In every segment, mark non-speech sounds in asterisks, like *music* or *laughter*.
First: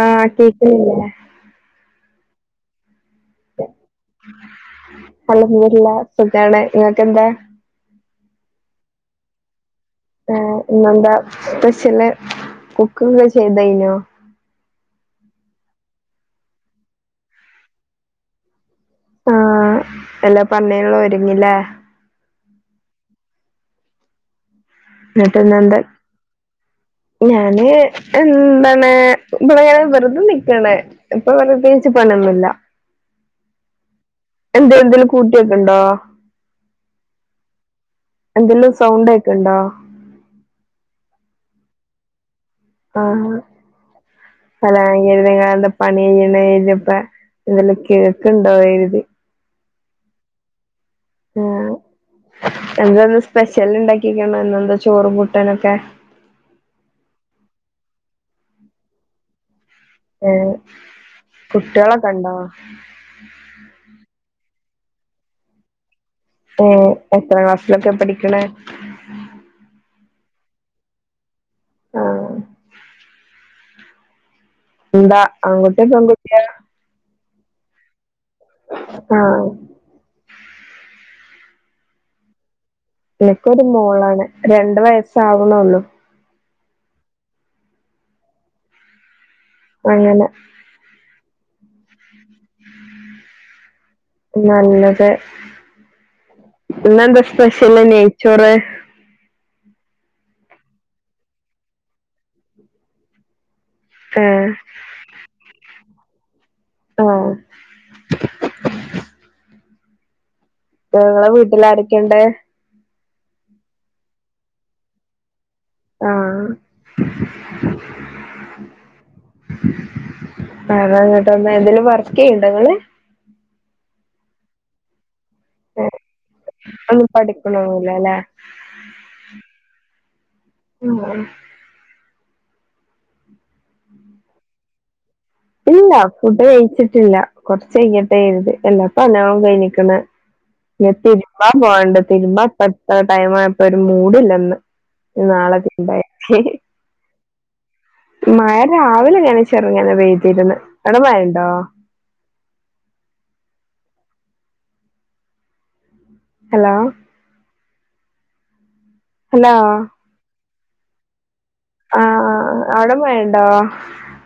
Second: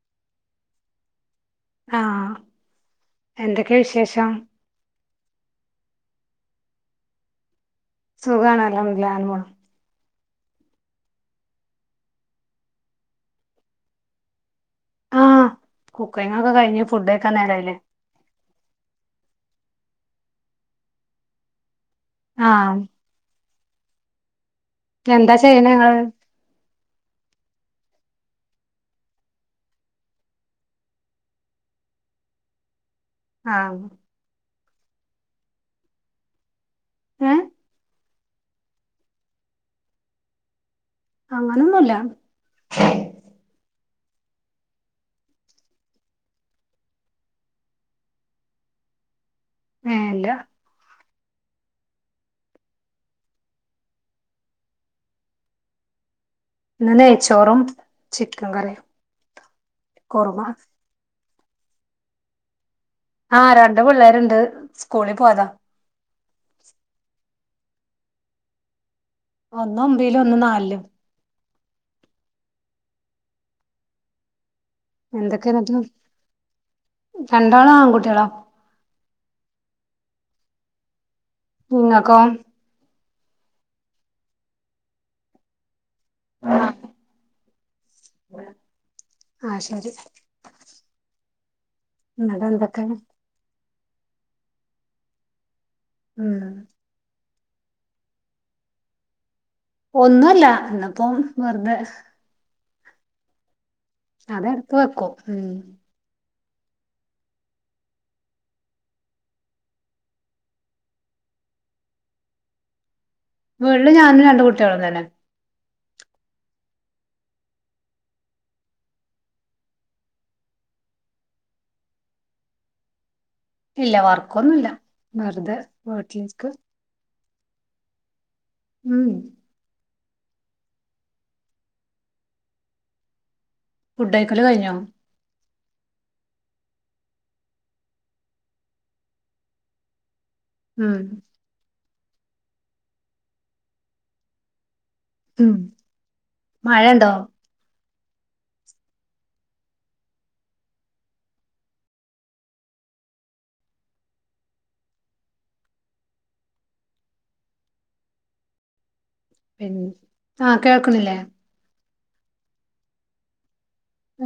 ആഹ് കേക്കണ് ല്ലേ എന്തൊക്കെയാ വിശേഷം *unintelligible* സുഖാണ് ങ്ങക്ക് ന്താ സുഖണല്ലാംഹല്ല ങ്ങമോണ് ഏ എെന്താ സ്പെഷ്യല് കുക്കൊക്കെ ചെയ്തനോ ആഹ കുക്കിങ്ങ ഒക്കെ കഴിഞ്ഞ്ഞു ഫുഡ ഒക്കാ നേരല്ലേ ആഹ്, എല്ലാ പറഞ്ഞേനുള്ള ഒരുങ്ങില്ലേ ആഹ് എന്താ ചെയ്യണെ *unintelligible* ഇങ്ങള് ഞാന് എന്താണ് ഇടെന വെറുതെ നിക്കണേ ഇപ്പൊ വെറുതേകച്ച് പണ്യോന്നുല്ല ആഹ് എന്തേ എന്തേലും കൂട്ടിയക്ക്‌ണ്ടോ ഹഏ എന്തെല്ലോ സൗണ്ടെക്ക്‌ണ്ടോ അങ്ങനൊന്നുല്ല. ആഹ്, അല *unintelligible* പണി കഴിഞ്ഞിനെല്പ്പം എന്തേലും കേക്കുണ്ടോ കരുതി ആഏല്ല ആഹ്, എന്താന്ന് സ്പെഷ്യല് ഇണ്ടാക്കിക്ക്‌ണെ ഇന്നെന്താ ചോറും കൂട്ടനൊക്കെ ഇനെ ചോറും ചിക്കൻ കറിയ ഉം കുട്ട്യാളൊക്കെ ണ്ടോ? ആഹ് രണ്ട് പിള്ളേര്ണ്ട്. കോളി പോയതാ ഏഹ്, എത്ര ക്ലാസ്സിലൊക്കെ പഠിക്ക്‌ണെ ഒന്നൊ ഒമ്പേലും ഒന്നു നാലിലും. ആഹ് എന്താ ആൺകുട്ടിയോ പെൺകുട്ടിയോ രണ്ടാള് ആൺകുട്ട്യാളാ. ആഹ ങ്ങക്കോ ഇൻക്കോരു മോളാണ്. രണ്ട് വയസ്സാവ്ണൊള്ളു ആഹ് ആ ശരി അങ്ങനെ ന്നവിടെ എന്തൊക്കാണ് നല്ലത് ഉം ഇന്നെന്താ സ് സ്പെഷ്യല്ല് നെയ്ച്ചോറ് ഒന്നൂല്ല ഇന്നിപ്പം വെറുതെ അത് ഏഹ് എടുത്ത് വെക്കും ഉം ആ നിങ്ങളെ വീട്ടിൽ ആരൊക്കെയുണ്ട്? വീട്ടില് ഞാനും രണ്ട് കുട്ടികളും തന്നെ ആ വേറെയെന്തൂട്ട എന്തേങ്കിലും വർക്ക് ചെയ്യുന്നുണ്ടോങ്ങള് ഇല്ല വർക്കൊന്നുല്ല വെറുതെ വീട്ടിലിരിക്ക് പഠിക്കണവുല്ലല്ലെ ഉം ഫുഡ് കഴിക്കല് കഴിഞ്ഞോ ഇല്ല ഫുഡ് കഴിച്ചിട്ടില്ല കൊറച്ച് കഴിഞ്ഞിട്ട് ഇരുത് എല്ലാ പനൊന്നിനാ എണ്ണീക്കണേ ഉം എത്തി *unintelligible* തിരുമ്പാൻ ഇപ്പംഎടുത്ത ടൈംആയപ്പോ ഒരു മൂടില്ല ഇന്ന് ഇനി ഉം നാളെ തിരുമ്പാം മഴണ്ടോ മഴ രാവിലെ ഇങ്ങനെ ചെറുങ്ങന്നെ പെയ്തു അവിടെ മഴയുണ്ടോ? ഹലോ ഹലോ ആ കേൾക്കുന്നില്ലേ ആ ആ ആ അവിടെ മഴയുണ്ടോ?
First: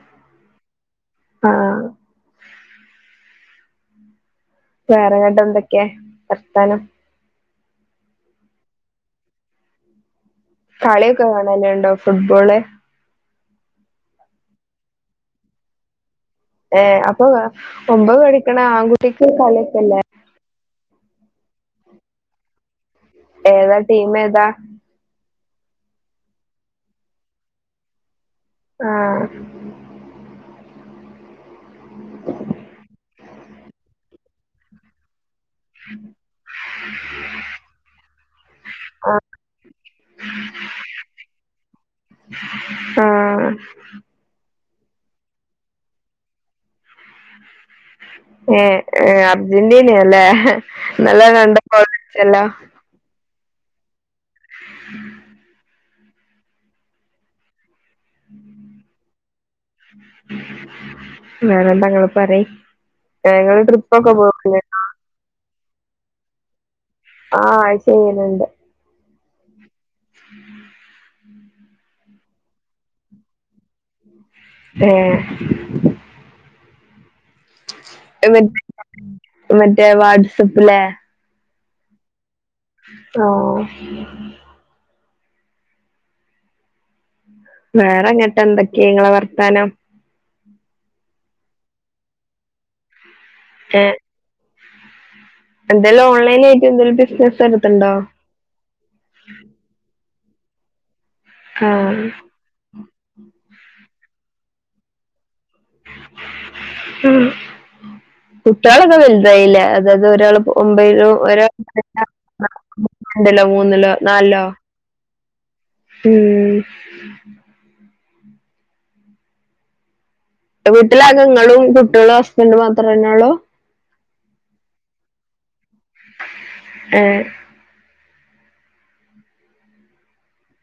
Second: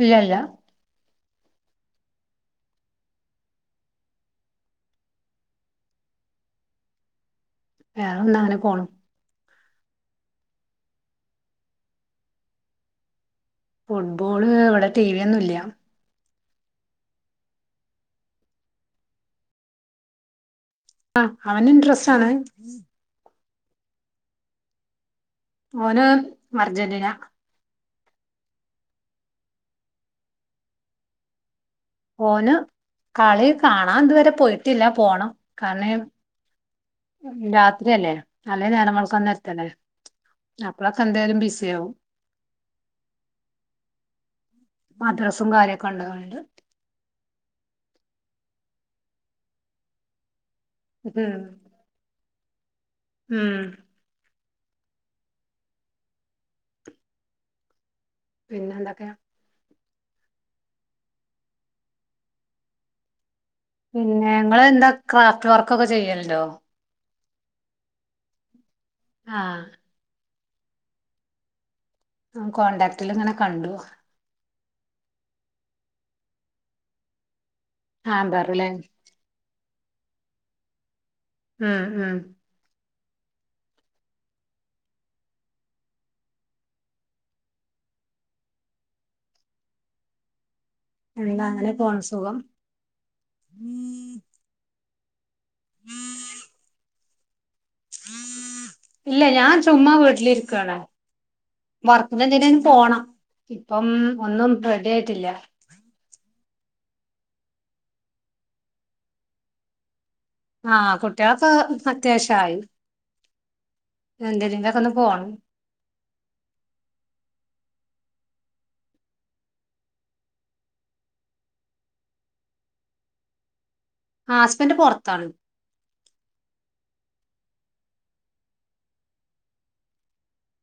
ഇല്ല ഇല്ല ആ വേറെഅങ്ങാട്ട് എന്തൊക്കെയാ വർത്താനം? വേറെ എഞാ അങ്ങനെ പോണു കളിയൊക്കെ കാണാറുണ്ടോ ഫുട്ബോള് ഫുട്ബോള് ഇവിടെ ടി വി ഒന്നും ഇല്ല ഏ അപ്പൊ ഒമ്പത് പഠിക്കുന്ന ആൺകുട്ടിക്ക് കളീഒക്കേയില്ലേ ആ അവന് ഇൻട്രസ്റ്റ് ആണ് ഏതാ ടീം ഏതാ ഓന് അർജന്റീന ആ ഓൻകളി കാണാൻ ഇതുവരെ പോയിട്ടില്ല പോണം കണീം രാത്രിയല്ലേ അല്ലെ ആ ഞാനമോൾക്ക്ന്നരത്തല്ലേ അപ്പഴൊക്കെ എന്തൊലും ബിസി ആവും. ആ മദ്രാസും കാര്യൊക്കെ ഉള്ളതുകൊണ്ട് ഏ ഏ അർജൻിന അല്ലേ നല്ല ഉം കണ്ട *unintelligible* ഹലോ ഉം പിന്നെ എന്തൊക്കെയാ വേറെന്താ ഇങ്ങള് പറയ് ഇങൾ ട്രിപ്പ്‌ ഒക്കെ പോവാറുണ്ട് വർക്ക് ചെയ്യലുണ്ടോ ആ അയ് ചെയ്യുണുണ്ട് ആ കോടാക്ട്ടിൽ ഇങ്ങനെ കണ്ടു ഏ ആ അമ്പർല മറ്റേ *unintelligible* മറ്റേ വാട്സപ്പിലെ ഉം ഉം ഓ വേറെങ്ങട്ട് എന്തൊക്കെയാ നിങ്ങളെ വർത്താനം എല്ല അങ്ങനെ പോണം സുഖം ഏ എന്തായാലും ഓൺലൈൻ ആയിട്ട് എന്തും ബിസിനസ് എടുത്ത്ണ്ടോ? ഇല്ല ഞാൻ ചുമ്മാ വീട് ട്ട്‌ലിരിക്കാണ് ആഹ് വർക്കുന്നെന്തേലും പോണം ഇപ്പം ഒന്നും റെഡി ആയിട്ടില്ല കുട്ടികളൊക്കെ വലുതായില്ല അത അത് ഒരാൾ ആഹ് ഒമ്പലോ ഒ കുട്ടികളൊക്കെ അത്യാവശ്യായി രണ്ടിലോ മൂന്നിലോ നാലോ എന്തിനെങ്കിലൊക്കെ ഒന്ന് പോണം ഉം വീട്ടിലാകെ ഇങ്ങളും കുട്ടികളും ഹസ്ബൻഡ് മാത്രന്നള്ളൂ ഹസ്ബന്ഡ് പുറത്താണ് ഏ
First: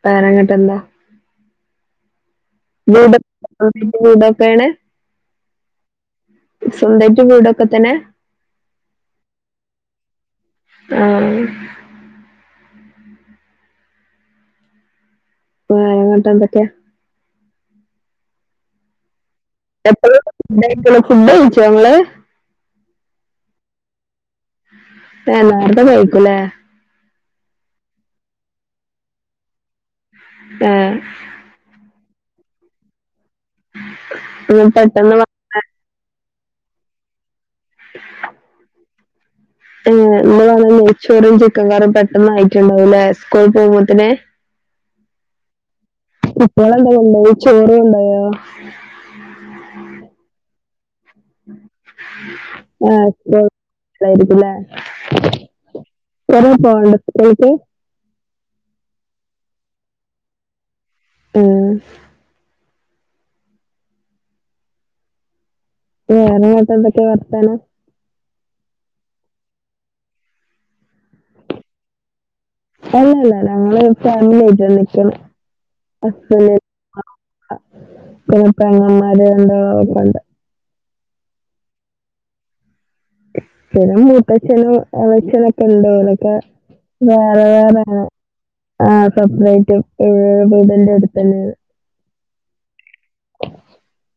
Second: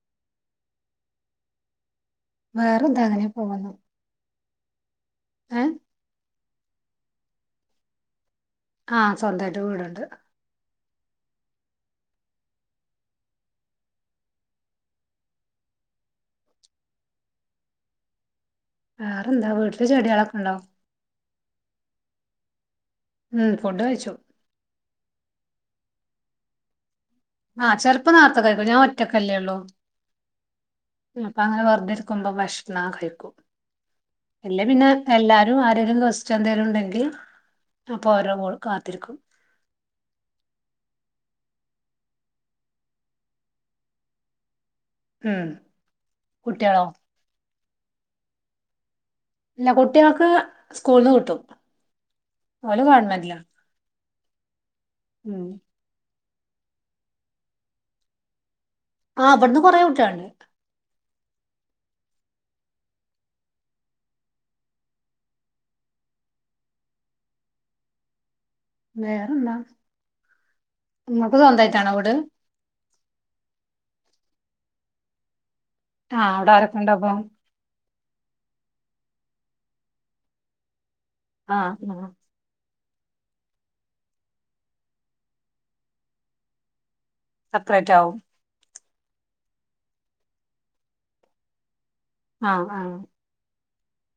വെറേങ്ങട്ട് എന്താ ജ വേറെന്താ അങ്ങനെ *unintelligible* വേണ ഏ സ്വന്തയിട്ട് വീടൊക്കെ തന്നെ ആ സ്വന്തയിട്ട് വീടുണ്ട് ആ വേറെങ്ങോട്ട എന്തൊക്കെയാ ആ *unintelligible* ച്ച ങ്ങള് ഉം ഫുഡ് കഴിച്ചു ഏ നേർത്തെ കഴിക്കും ലെ ആഹ് ചെലപ്പോ നേരത്തെ കഴിക്കും ഞാൻ ഒറ്റക്കല്ലേ ഉള്ളു ഏഹ് അപ്പൊ അങ്ങനെ വെറുതെ കുമ്പൊ ഭക്ഷണം കഴിക്കും ഇന്ന് അല്ലേൽ പിന്നെ പെട്ടെന്ന് വന്ന എല്ലാരും *unintelligible* *unintelligible* ഉണ്ടെങ്കിൽ അപ്പൊ ഓരോ കാത്തിരിക്കും *unintelligible* നെയ്ച്ചോറും ചിക്കൻകറിയും പെട്ടെന്ന് ആയിട്ടുണ്ടാവൂലേ സ്കൂൾ പോവ് മ്പോത്ത് ന് ആ കുട്ടികൾ എന്താ കൊണ്ടോയി ചോർ കൊണ്ടോയോ ഇല്ല കുട്ടികൾക്ക് സ്കൂളിൽ നിന്ന് കിട്ടും ഓല് ആഹ് ഗവണ്മെന്റിലാ സ്കൂൾ ലായിരിക്കുംല്ലേ *unintelligible* ആ ഇവട്ന്ന് കുറേ കുട്ട്യോളുണ്ട് ആ വേറെ ന്നട്ടെന്തെക്കെ വർത്താനം വേറെന്താ നിങ്ങൾക്ക് സ്വന്തമായിട്ടാണോ വീട് അല്ലല്ല ഞങ്ങള് ഫാമിലി ആയിട്ട നിക്കുന്നത് ആ അവിടെ ആരൊക്കെ ഉണ്ട് അപ്പോ പിന്നെ പെങ്ങമ്മാർ *unintelligible* ആഹ് ആ *unintelligible* മൂത്തച്ചനും ഇളേച്ചനും ഒക്കെ ഉണ്ട് ഒലൊക്കെ വേറെ വേറെയാണ് സെപ്പറേറ്റ് ആവും ആ സെപ്പറേറ്റ് *unintelligible* വീടിന്റെ അടുത്തന്നെ ആണ് ആ ആ *inaudible*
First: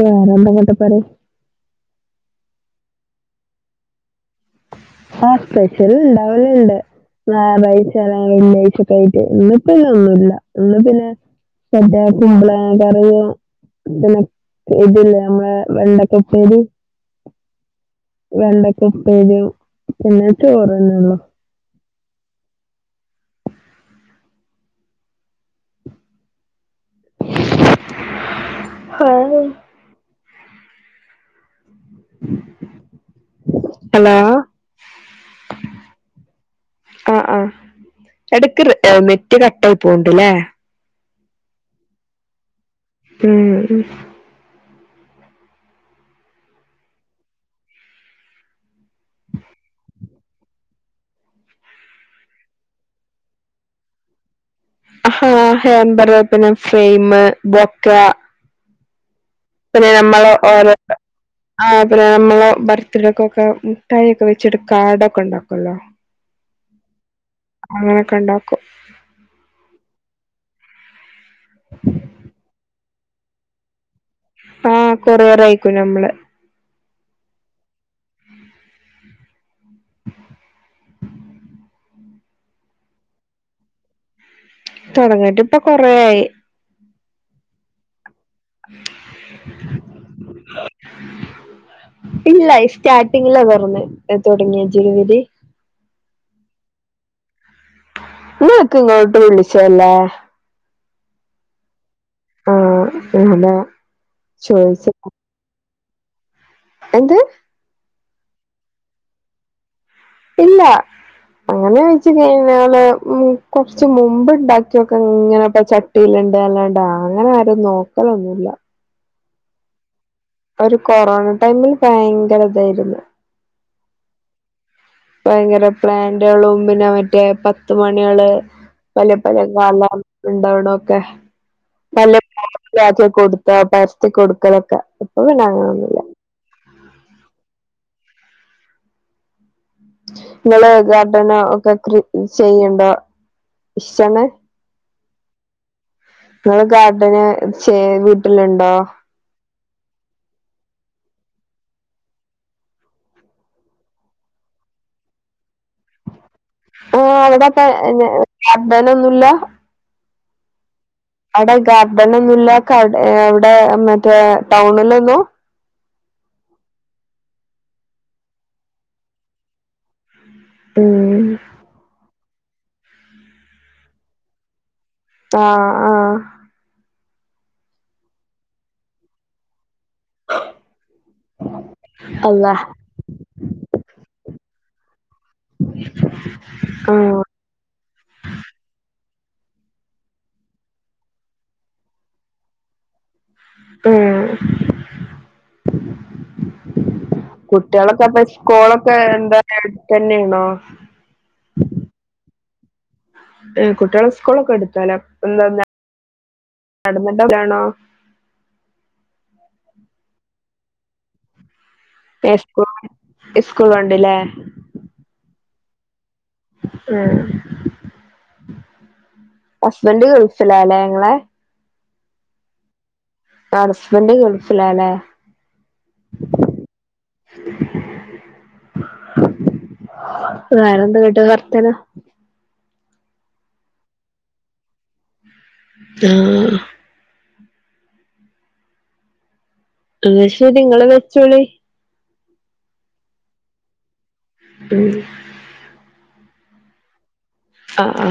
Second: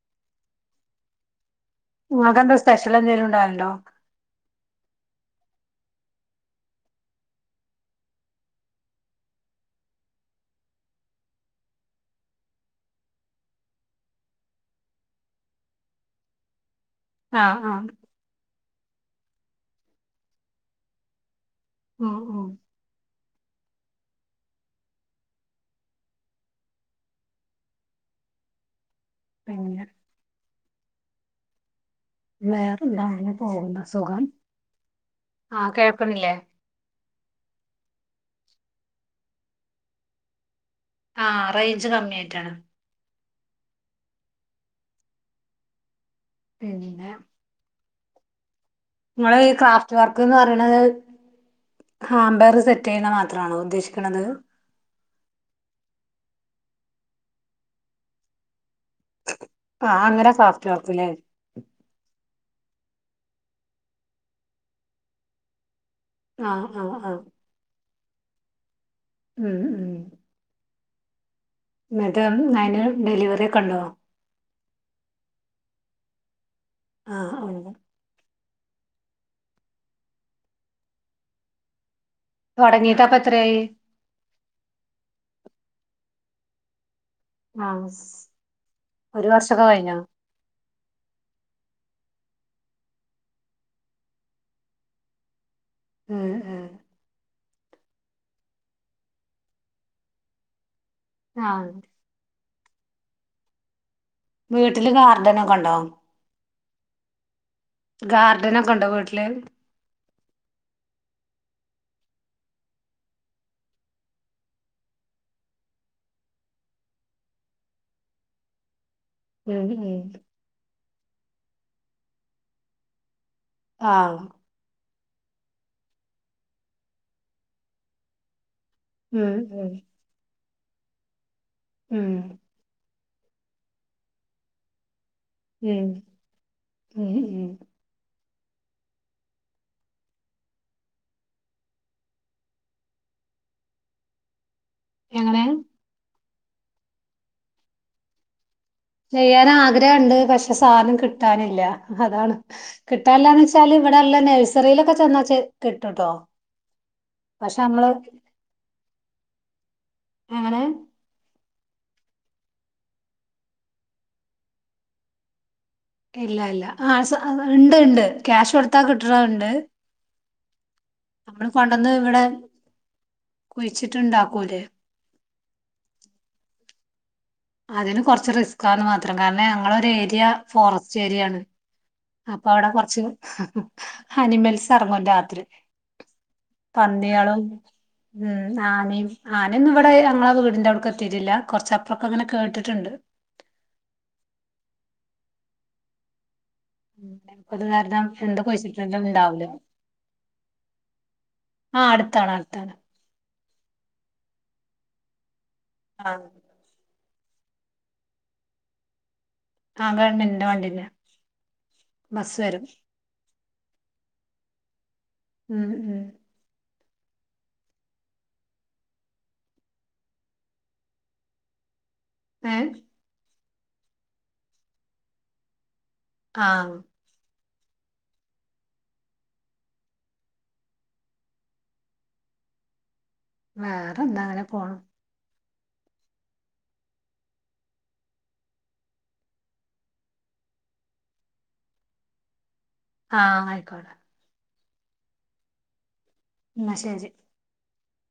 വേറെന്താ *unintelligible* നിങ്ങൾക്ക് എന്താ സ്പെഷ്യൽ എന്തേങ്കിലും ഉണ്ടാവലുണ്ടോ ആ സ്പെഷ്യൽ ഉണ്ടാവൽ ഉണ്ട് ഞായറാഴ്ച *unintelligible* വെള്ളിയാഴ്ച ഒക്കെ ആയിട്ട് ഇന്ന് ഇപ്പോ ഒന്നുല്ല *unintelligible* പിന്നെ *unintelligible* കുമ്പളങ്ങ കറി പിന്നെ ഇതില്ലേ നമ്മളെ വെണ്ടക്ക ഉപ്പേരി ആ ആ വെണ്ടയ്ക്ക ഉപ്പേരിം പിന്നെ ചോറന്നെ ഉള്ള് ആ ആ *inaudible* ഹാ പിന്നെ വേറന്താ *unintelligible* സുഖം ആ കേൾക്കുന്നില്ലേ ആ ആഹ് ഇടക്ക് നെറ്റ് കട്ടായി പോകുന്നുണ്ടല്ലേ ആ റേഞ്ച് കമ്മി ആായിട്ടാണ് ആ പിന്നന്ന നിങ്ങൾ ഈ ക്രാഫ്റ്റ് വർക്ക് എന്ന് പറയത് ഹാംബർ സെറ്റ് ചെയ്യണ മാത്രണോ ഉദ്ദേശിക്കണത് ആഹ ഹെയബർ പിന്നെ ഫ്രെയിമ ബൊക്ക പിന്നെ ആ നമ്മള അങ്ങനെ ഓ സോഫ്റ്റ് വർക്കല്ലേ ആ പിന്നെ നമ്മള ബർത്ത്ഡേക്ക ഒക്കെ മുഠായി ഒക്കെ വെച്ചിട്ട് കാർഡൊക്കെ ഉണ്ടാക്കുമല്ലോ ആഹ ആഹ ആഹ ഉണ്ടാക്കും എന്നത്യിന് ഡെലിവറി കെണ്ടുവോ ആഹ കൊറ വേറയിക്കും മ്മള് ആഹ അന തട നേീതാ പത്രായി തുടങ്ങട്ട് ഇപ്പൊ കൊറ ആഹ ഒരു വർഷൊക്കെ കഴിഞ്ഞോ ഇല്ല സ്റ്റാർട്ടിങ്ങില വന്ന് തുടങ്ങിയ ജരുുവരി ഉഹ ഉഹ നിക്ക് ഇങ്ങോട്ട് വിളിച്ചല്ലേ ആ ആഹ അല്ലാ വീട്ടില് ഗാർഡനൊക്കെ ഒണ്ടോ എന്ത് ഗാർഡനൊക്കെ ഉണ്ടോ വീട്ടില് ഇല്ല അങ്ങനെ വെച്ച് കഴിഞ്ഞാല് കൊറച്ച് മുമ്പ്ണ്ടാക്കിയൊക്കെ ഇങ്ങനെപ്പ ചട്ടിയിലണ്ട് അല്ലാണ്ട് അങ്ങനെ ആരും നോക്കലൊന്നുല്ല ഉം ഉം ഒരു കൊറോണ ടൈമില് ഭയങ്കര ഇതായിരുന്നു ആ ഭയങ്കര പ്ലാന്റുകളും പിന്നെ മറ്റേ പത്തു മണികള് പല ഉം പല ഉം കാല ഉണ്ടാവ ണോക്കെ ഉം പല *unintelligible* കൊടുത്ത പരത്തി കൊടുക്കതൊക്കെ ഉം ഉം ഉം നിങ്ങള് ഗർഡനോ ഒക്കെ ക്രി ചെയ്യണ്ടോ ഇഷ്ട്ടാണ് എങ്ങനെ നിങ്ങള് ഗാർഡന് ചെ വീട്ടിലോ ചെയ്യാനാ ഗ്രഹണ്ട് പക്ഷെ സാധനം കിട്ടാനില്ല അതാണ് കിട്ടാനില്ലാന്ന് വെച്ചാല് ഇവിടൊള്ള നഴ്സറിയിലൊക്കെ ചെന്നാ ചെ കിട്ടൂട്ടോ ആ അവിടെപ്പ എന്ന ഗാർഡനൊന്നുല്ല എങ്ങനെ അവിടെ ഗാർഡൻഒന്നും ഇല്ലേ അവിടെ അവിടെ മറ്റേ ടൗണിലൊന്നും ഇല്ല ഇല്ല ആ ഉണ്ട് ഉണ്ട് ക്യാഷ് കൊടുത്താ കിട്ടണുണ്ട് ഉം നമ്മള് പണ്ടന്ന് ഇവിടെ *unintelligible* കൊഴിച്ചിട്ടുണ്ടാക്കൂലെ ആഹ ആഹ അതിന് കുറച്ച് റിസ്ക് ആന്ന് മാത്രം കാരണം ഞങ്ങൾ ഏരിയ ഫോറസ്റ്റ് ഏരിയാണ് അപ്പൊ അള്ളാ അവിടെ കൊറച്ച് അനിമൽസ് ഇറങ്ങുന്നുണ്ട് ആഹ് പന്ന്യാളും ഉം ആനയും ആനൊന്നും ഇവിടെ ഞങ്ങളെ വീടിന്റെ അവിടേക്ക് എത്തിയിട്ടില്ല കുറച്ചപ്പറൊക്കെ അങ്ങനെ കേട്ടിട്ടുണ്ട് ഉം ത് കാരണം എന്ത സ്കൂളൊക്കെ കുയിച്ചിട്ടാലും എന്താ ണ്ടാവൂല അടുത്തന്നെയാണോ ആഹ അടുത്താണ് ട്ടാണ് കുട്ടികളെ സ്കൂളൊക്കെ എടുത്തല *unintelligible* ആഹ നടന്നണ്ടതാണോ *unintelligible* ആഹ ഗവൺമെന്റിന്റെ വണ്ടീന്ന *unintelligible* ഇസ്‌കൂ ൾ വണ്ടിലെ ഉം ഉം ഉം ഹസ്ബൻഡ ഗൾഫില അല്ലേ ങ്ങളെ ഏ ആ ഹസ്ബൻഡ് ഗൾഫിലാ ലെ ആഹ വേറെന്താ എന്നട്ട് വർത്താനം വേറെ എന്താ അങ്ങനെ പോണ്. ആഹ് ന്നാ ശരി ങ്ങള് വെച്ചോളി ആഹ ആയിക്കോട്ടെ ഉം എന്ന ശരി ആ ആ